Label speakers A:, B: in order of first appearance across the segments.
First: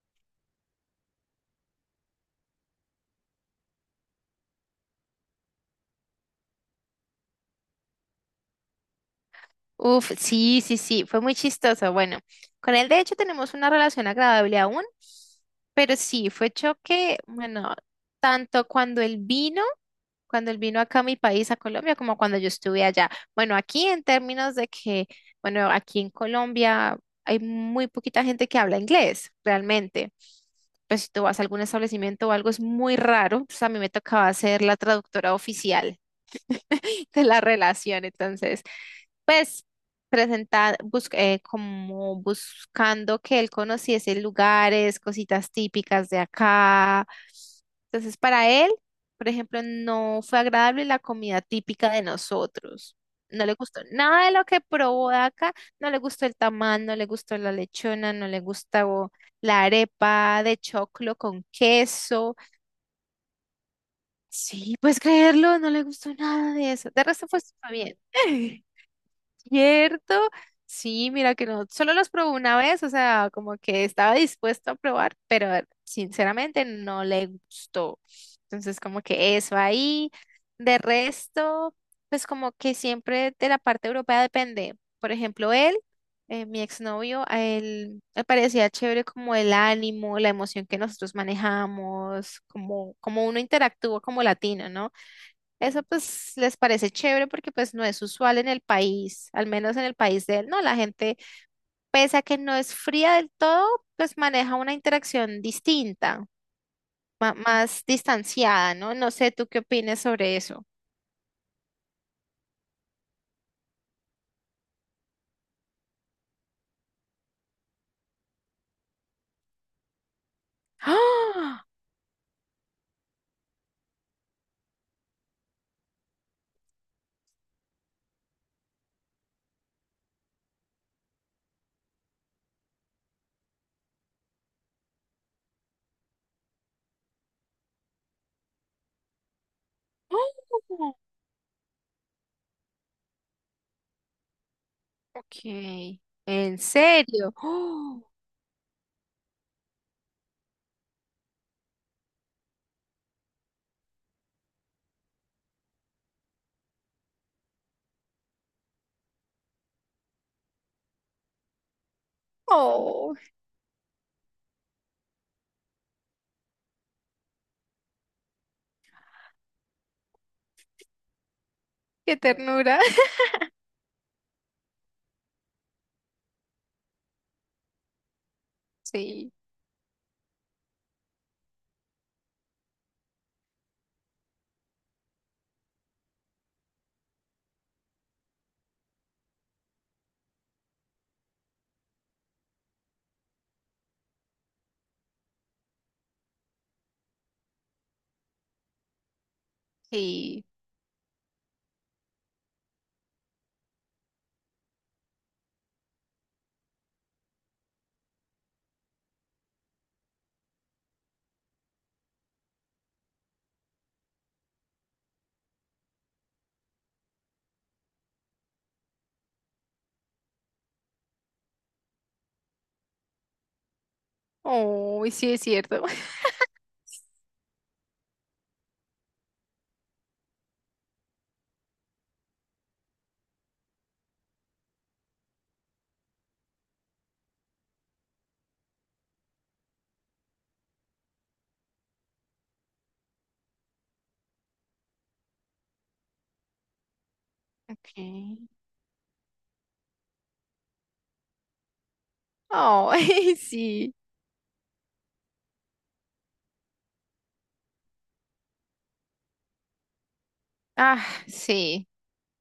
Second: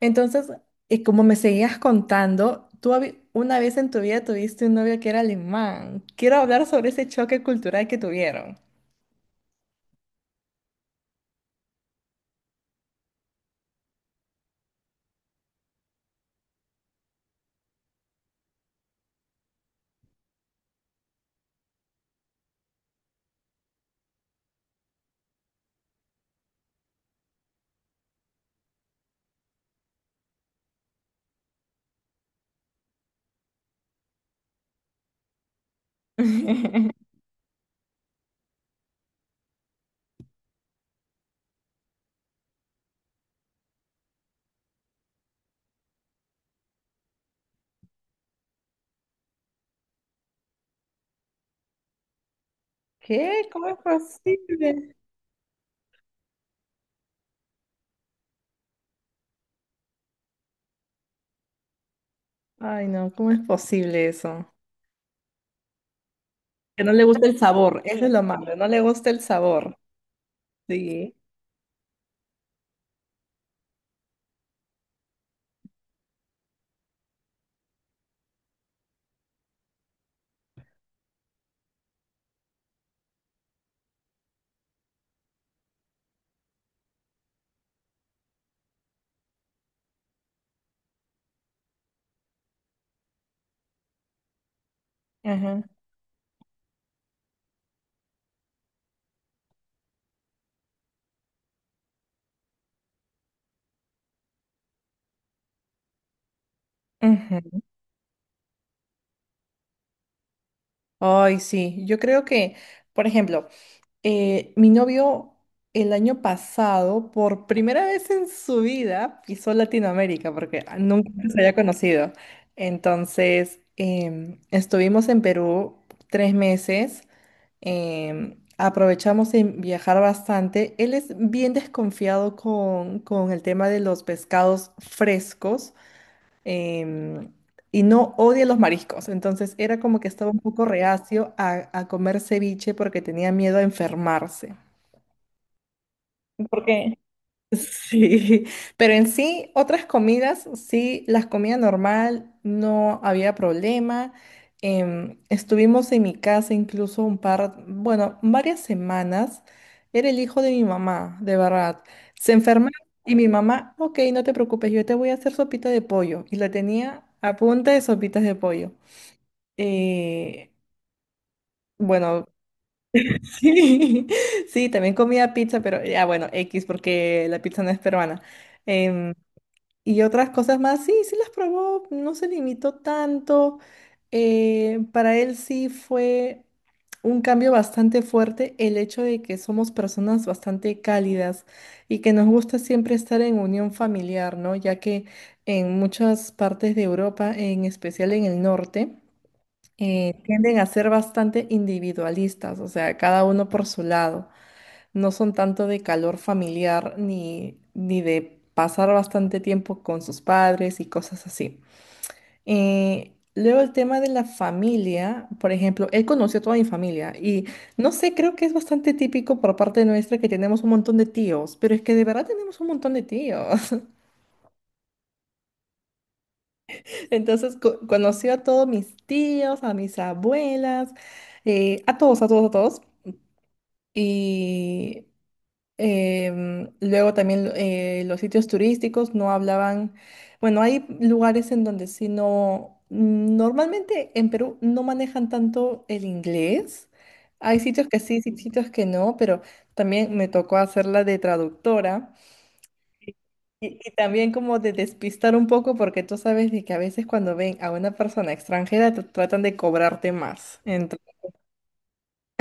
A: Entonces, y como me seguías contando, una vez en tu vida tuviste un novio que era alemán. Quiero hablar sobre ese choque cultural que tuvieron.
B: Uf, sí, sí, sí, fue muy chistoso. Bueno, con él de hecho tenemos una relación agradable aún, pero sí, fue choque, bueno, tanto cuando él vino acá a mi país, a Colombia, como cuando yo estuve allá. Bueno, aquí en términos de que, bueno, aquí en Colombia hay muy poquita gente que habla inglés, realmente. Pues si tú vas a algún establecimiento o algo, es muy raro. Pues a mí me tocaba ser la traductora oficial de la relación, entonces pues presentar, como buscando que él conociese lugares, cositas típicas de acá. Entonces, para él, por ejemplo, no fue agradable la comida típica de nosotros. No
A: ¿Qué?
B: le
A: ¿Cómo es
B: gustó nada de lo que
A: posible?
B: probó de acá, no le gustó el tamal, no le gustó la lechona, no le gustó la arepa de choclo con queso.
A: Ay, no, ¿cómo es posible eso?
B: Sí, puedes creerlo, no le gustó nada de
A: Que
B: eso.
A: no
B: De
A: le gusta
B: resto
A: el
B: pues, fue súper
A: sabor, eso es lo malo,
B: bien.
A: no le gusta el sabor.
B: ¿Cierto? Sí,
A: Sí.
B: mira que no, solo los probé una vez, o sea, como que estaba dispuesto a probar, pero sinceramente no le gustó. Entonces, como que eso ahí. De resto, pues como que siempre de la parte europea depende. Por ejemplo, él, mi exnovio, a él le parecía chévere como el ánimo, la emoción que nosotros manejamos, como uno interactúa como latino, ¿no?
A: Ajá.
B: Eso pues les parece chévere porque pues no es usual en el país, al menos en el país de él, ¿no? La gente, pese a que no es fría del todo, pues maneja una interacción distinta,
A: Ujú.
B: más distanciada, ¿no? No sé, ¿tú qué opinas sobre eso?
A: Ay, sí, yo creo que, por ejemplo, mi novio el año pasado, por primera vez en su vida, pisó Latinoamérica porque nunca se había
B: ¡Ah!
A: conocido. Entonces, estuvimos en Perú 3 meses aprovechamos en viajar bastante. Él es bien desconfiado con el tema de los pescados frescos em, y no odia los mariscos. Entonces era como que estaba un poco
B: ¡Oh!
A: reacio a comer ceviche porque tenía miedo a enfermarse.
B: Ok, ¿en
A: ¿Por qué?
B: serio? ¡Oh!
A: Sí, pero en sí, otras comidas, sí, las comidas normal, no había problema. Estuvimos en mi casa incluso un par, bueno, varias semanas. Era el hijo de mi mamá, de verdad. Se enferma
B: ¡Oh!
A: y mi mamá, ok, no te preocupes, yo te voy a hacer sopita de pollo. Y la tenía a punta de sopitas de pollo. Eh,
B: ¡Qué
A: bueno,
B: ternura!
A: sí, sí, también comía pizza, pero ya bueno, X, porque la pizza no es peruana. Em,
B: Sí,
A: y otras cosas más, sí, sí las probó, no se limitó tanto. Para él sí fue un cambio bastante fuerte el hecho de que somos personas bastante cálidas y que nos gusta siempre estar en unión familiar, ¿no? Ya que en muchas partes de Europa, en especial en el norte,
B: sí.
A: tienden a ser bastante individualistas, o sea, cada uno por su lado no son tanto de calor familiar ni de pasar bastante tiempo con sus padres y cosas así. Luego el tema de la familia, por ejemplo, él conoció a toda mi familia y no sé, creo que es bastante típico por parte nuestra que tenemos un montón de tíos, pero es que de verdad tenemos un montón de tíos.
B: ¡Oh! Sí, es cierto.
A: Entonces conoció a todos mis tíos, a mis abuelas, a todos, a todos, a todos. Y em, luego también los sitios turísticos no hablaban, bueno, hay lugares en donde sí no, normalmente en Perú no manejan tanto el inglés. Hay sitios que sí, sí,
B: Ok.
A: sitios que no, pero también me tocó hacerla de traductora
B: ¡Oh!
A: y
B: Sí.
A: también como de despistar un poco porque tú sabes de que a veces cuando ven a una persona extranjera tratan de cobrarte más.
B: Ah, sí.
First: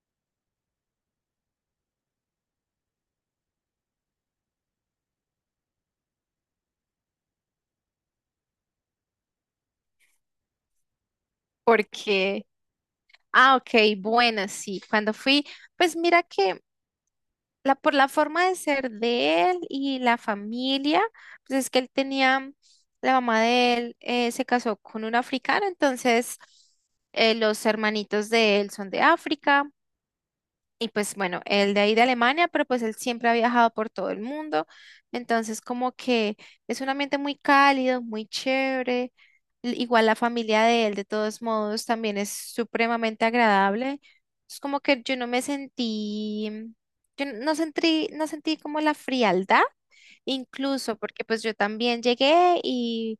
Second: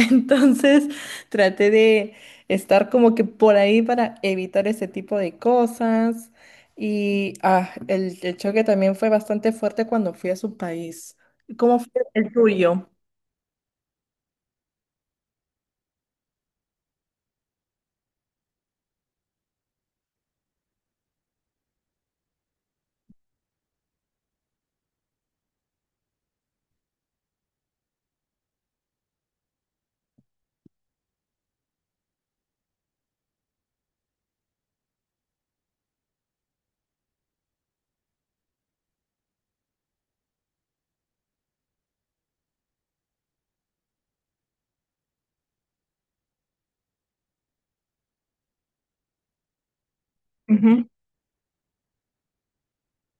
A: Entonces traté de estar como que por ahí para evitar ese tipo de cosas. Y el choque también fue bastante fuerte cuando fui a su país. ¿Cómo
B: ¿Por
A: fue el
B: qué?
A: tuyo?
B: Ah, ok, buena, sí. Cuando fui, pues mira que la, por la forma de ser de él y la familia, pues es que él tenía, la mamá de él se casó con un africano, entonces los hermanitos de él son de África y pues bueno, él de ahí de Alemania, pero pues él siempre ha viajado por todo el mundo. Entonces como que es un ambiente muy cálido, muy chévere. Igual la familia de él, de todos modos, también es supremamente agradable. Es como que yo no sentí como la frialdad,
A: Ujú,
B: incluso porque pues yo también llegué y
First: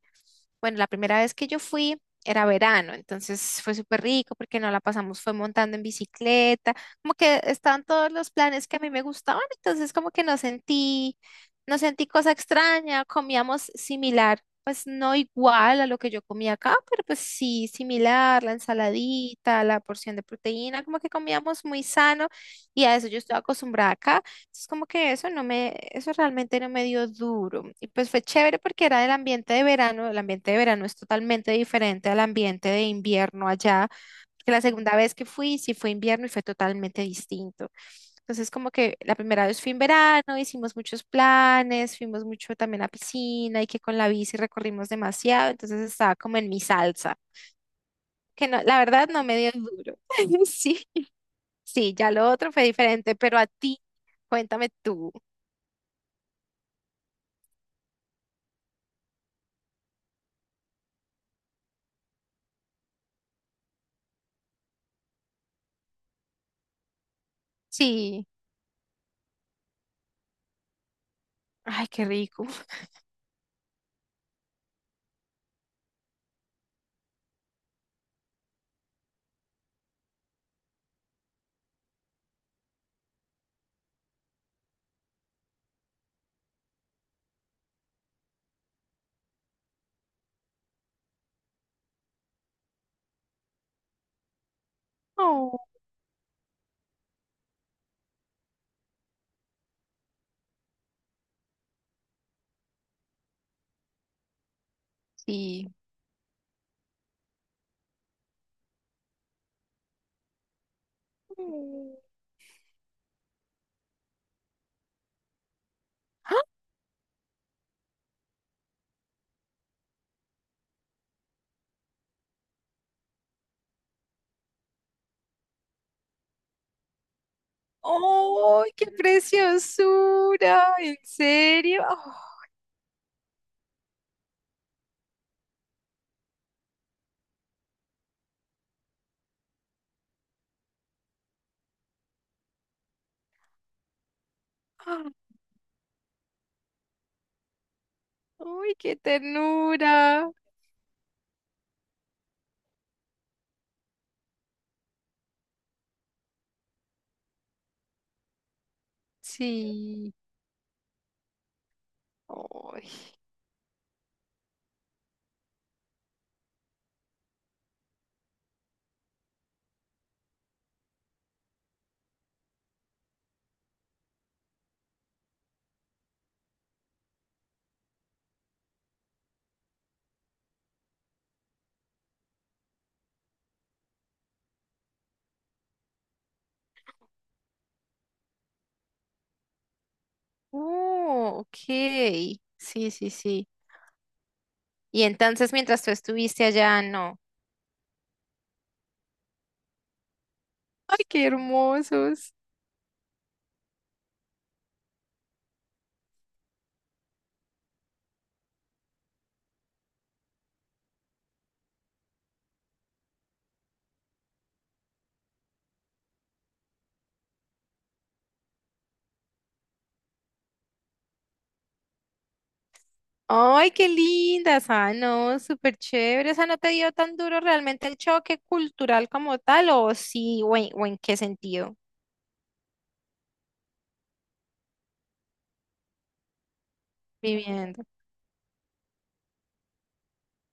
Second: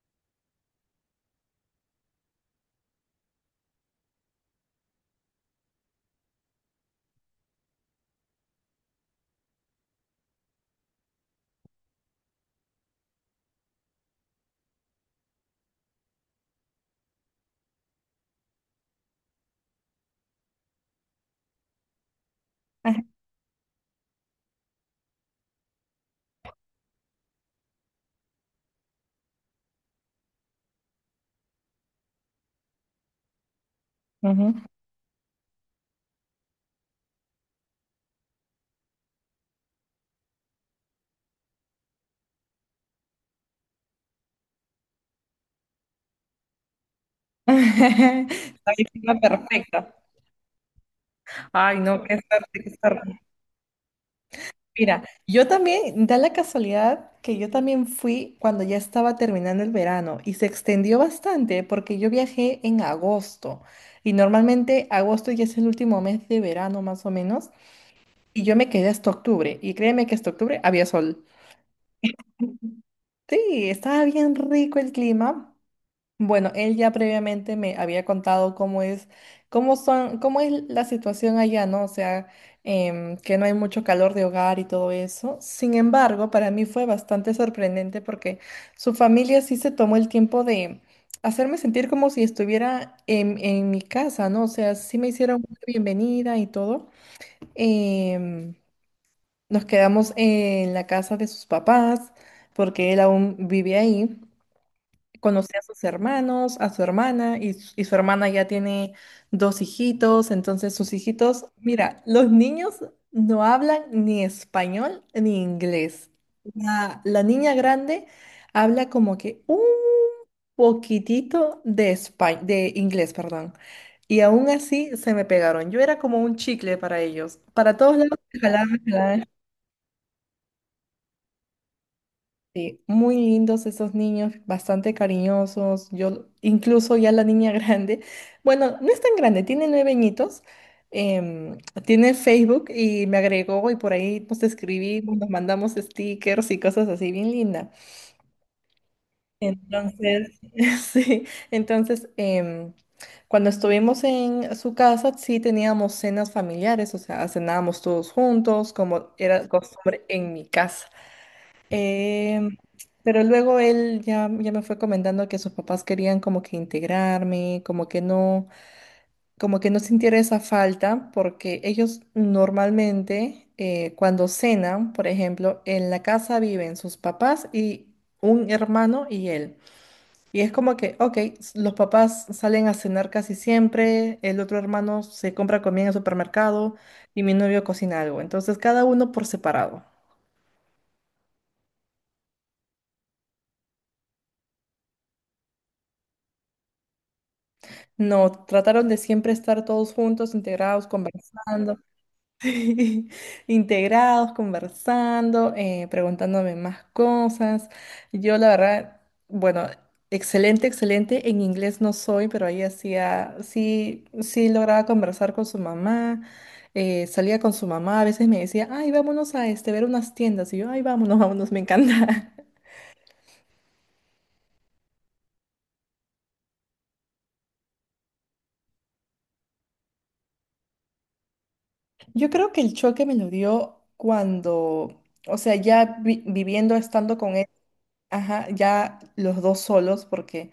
B: bueno, la primera vez que yo fui era verano, entonces fue súper rico porque no la pasamos, fue montando en bicicleta como que estaban todos los planes que a mí me gustaban, entonces como que no sentí, no sentí cosa extraña, comíamos similar, pues no igual a lo que yo comía acá, pero pues sí, similar, la ensaladita, la porción de proteína, como que comíamos muy sano y a
A: ajá,
B: eso yo estoy acostumbrada acá, entonces como que eso no me, eso realmente no me dio duro y pues fue chévere porque era del ambiente de verano, el ambiente de verano es totalmente diferente al ambiente de invierno allá. Que
A: ujú.
B: la segunda vez que fui, sí fue invierno y fue totalmente distinto. Entonces, como que la primera vez fui en verano, hicimos muchos planes, fuimos mucho también a piscina y que con la bici recorrimos demasiado, entonces estaba como en mi salsa, que no,
A: La
B: la verdad
A: víctima
B: no me dio
A: perfecta.
B: duro. Sí,
A: Ay,
B: sí,
A: no,
B: ya
A: qué
B: lo
A: suerte,
B: otro fue
A: qué
B: diferente,
A: suerte.
B: pero a ti, cuéntame
A: Mira,
B: tú.
A: yo también, da la casualidad que yo también fui cuando ya estaba terminando el verano y se extendió bastante porque yo viajé en agosto y normalmente agosto ya es el último mes de verano más o menos
B: Sí,
A: y yo me quedé hasta octubre y créeme que hasta octubre había sol.
B: ay, qué rico.
A: Sí, estaba bien rico el clima. Bueno, él ya previamente me había contado cómo es, cómo son, cómo es la situación allá, ¿no? O sea, que no hay mucho calor de hogar y todo eso. Sin embargo, para mí fue bastante sorprendente porque su familia sí se tomó el tiempo de hacerme sentir como si estuviera en mi casa, ¿no? O sea, sí me hicieron
B: Oh,
A: una bienvenida y todo. Em, Nos quedamos en la casa de sus papás porque él aún vive ahí conocí a
B: sí.
A: sus hermanos, a su hermana, y su hermana ya tiene dos hijitos, entonces sus hijitos,
B: Mm.
A: mira, los niños no hablan ni español ni inglés.
B: ¡Ah!
A: La niña grande habla como que un poquitito de de inglés, perdón. Y aún así se me pegaron. Yo era como un chicle para ellos. Para todos lados
B: ¡Oh, qué
A: me jalaban,
B: preciosura! ¿En serio?
A: sí, muy lindos esos niños, bastante cariñosos. Yo, incluso ya la niña grande, bueno, no es tan grande, tiene 9 añitos, em, tiene Facebook y me agregó y por ahí nos
B: Oh.
A: escribimos, nos mandamos stickers y cosas así, bien linda.
B: Uy, qué ternura.
A: Entonces, sí, entonces, cuando estuvimos en su casa, sí teníamos cenas familiares, o sea, cenábamos todos juntos, como era costumbre
B: Sí.
A: en mi casa. Em,
B: Ay.
A: pero luego ya me fue comentando que sus papás querían como que integrarme, como que no sintiera esa falta, porque ellos normalmente cuando cenan, por ejemplo, en la casa viven sus papás y un hermano y él. Y es como que, ok, los papás salen a cenar casi siempre, el otro hermano se compra comida en el supermercado y mi novio cocina algo. Entonces cada uno por separado.
B: Oh, ok. Sí, sí, sí. Y entonces mientras tú estuviste allá, no.
A: No, trataron de siempre estar todos juntos, integrados,
B: Ay, qué
A: conversando,
B: hermosos.
A: integrados, conversando, preguntándome más cosas. Yo la verdad, bueno, excelente, excelente. En inglés no soy, pero ahí hacía, sí, sí lograba conversar con su mamá, salía con su mamá, a veces me decía, ay, vámonos a este, ver unas tiendas. Y yo, ay, vámonos, vámonos, me encanta.
B: Ay, qué lindas. Ah, no, súper chévere. O sea, ¿no te dio tan duro realmente el choque cultural como tal? ¿O sí? ¿O en qué sentido?
A: Yo creo que el choque me lo dio cuando, o sea, ya viviendo, estando con él.
B: Viviendo.
A: Ajá, ya los dos solos, porque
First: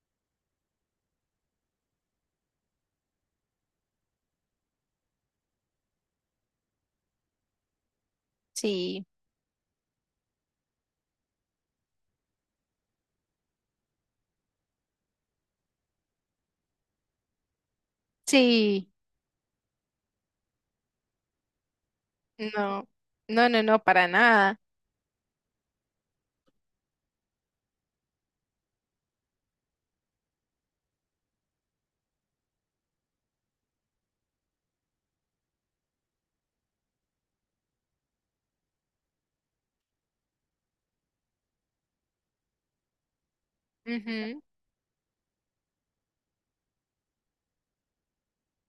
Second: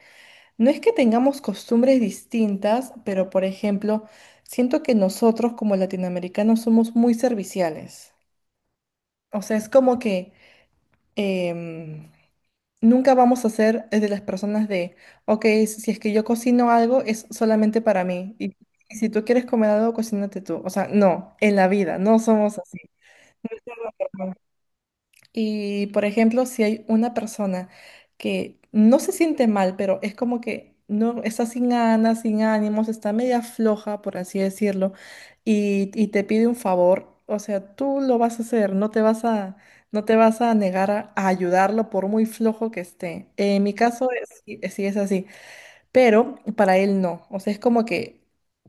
A: no es que tengamos costumbres distintas, pero por ejemplo, siento que nosotros como latinoamericanos somos muy serviciales.
B: Sí,
A: O sea, es como que em, nunca vamos a ser de las personas de, ok, si es que yo cocino algo, es solamente para mí.
B: sí.
A: Y si tú quieres comer algo, cocínate tú. O sea, no, en la vida, no somos así.
B: No, no, no, no, para nada.
A: Y, por ejemplo, si hay una persona que no se siente mal, pero es como que no está sin ganas, sin ánimos, está media floja, por así decirlo, y te pide un favor, o sea, tú lo vas a hacer, no te vas a, no te vas a negar a ayudarlo por muy flojo que esté. En mi caso,
B: Ujú.
A: sí es así, pero para él no, o sea, es como que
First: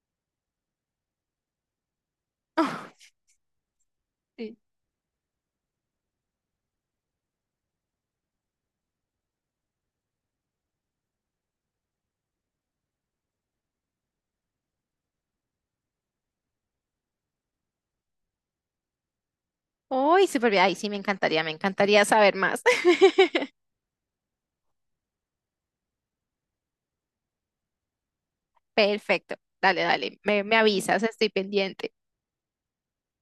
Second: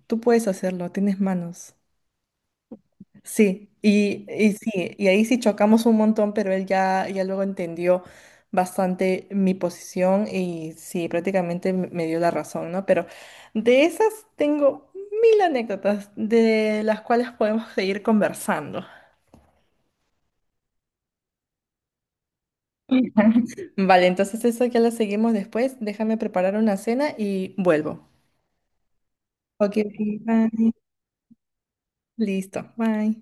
A: tú puedes hacerlo, tienes manos. Sí, y sí, y ahí sí chocamos un montón, pero ya luego entendió bastante mi posición y sí, prácticamente me dio la razón, ¿no? Pero de esas tengo mil anécdotas de las cuales podemos seguir conversando.
B: Uy, súper bien. Ay, sí, me encantaría saber más.
A: Vale, entonces eso ya lo seguimos después. Déjame preparar una cena y vuelvo.
B: Perfecto.
A: Ok,
B: Dale,
A: ok,
B: dale. Me
A: bye.
B: avisas, estoy pendiente.
A: Listo, bye.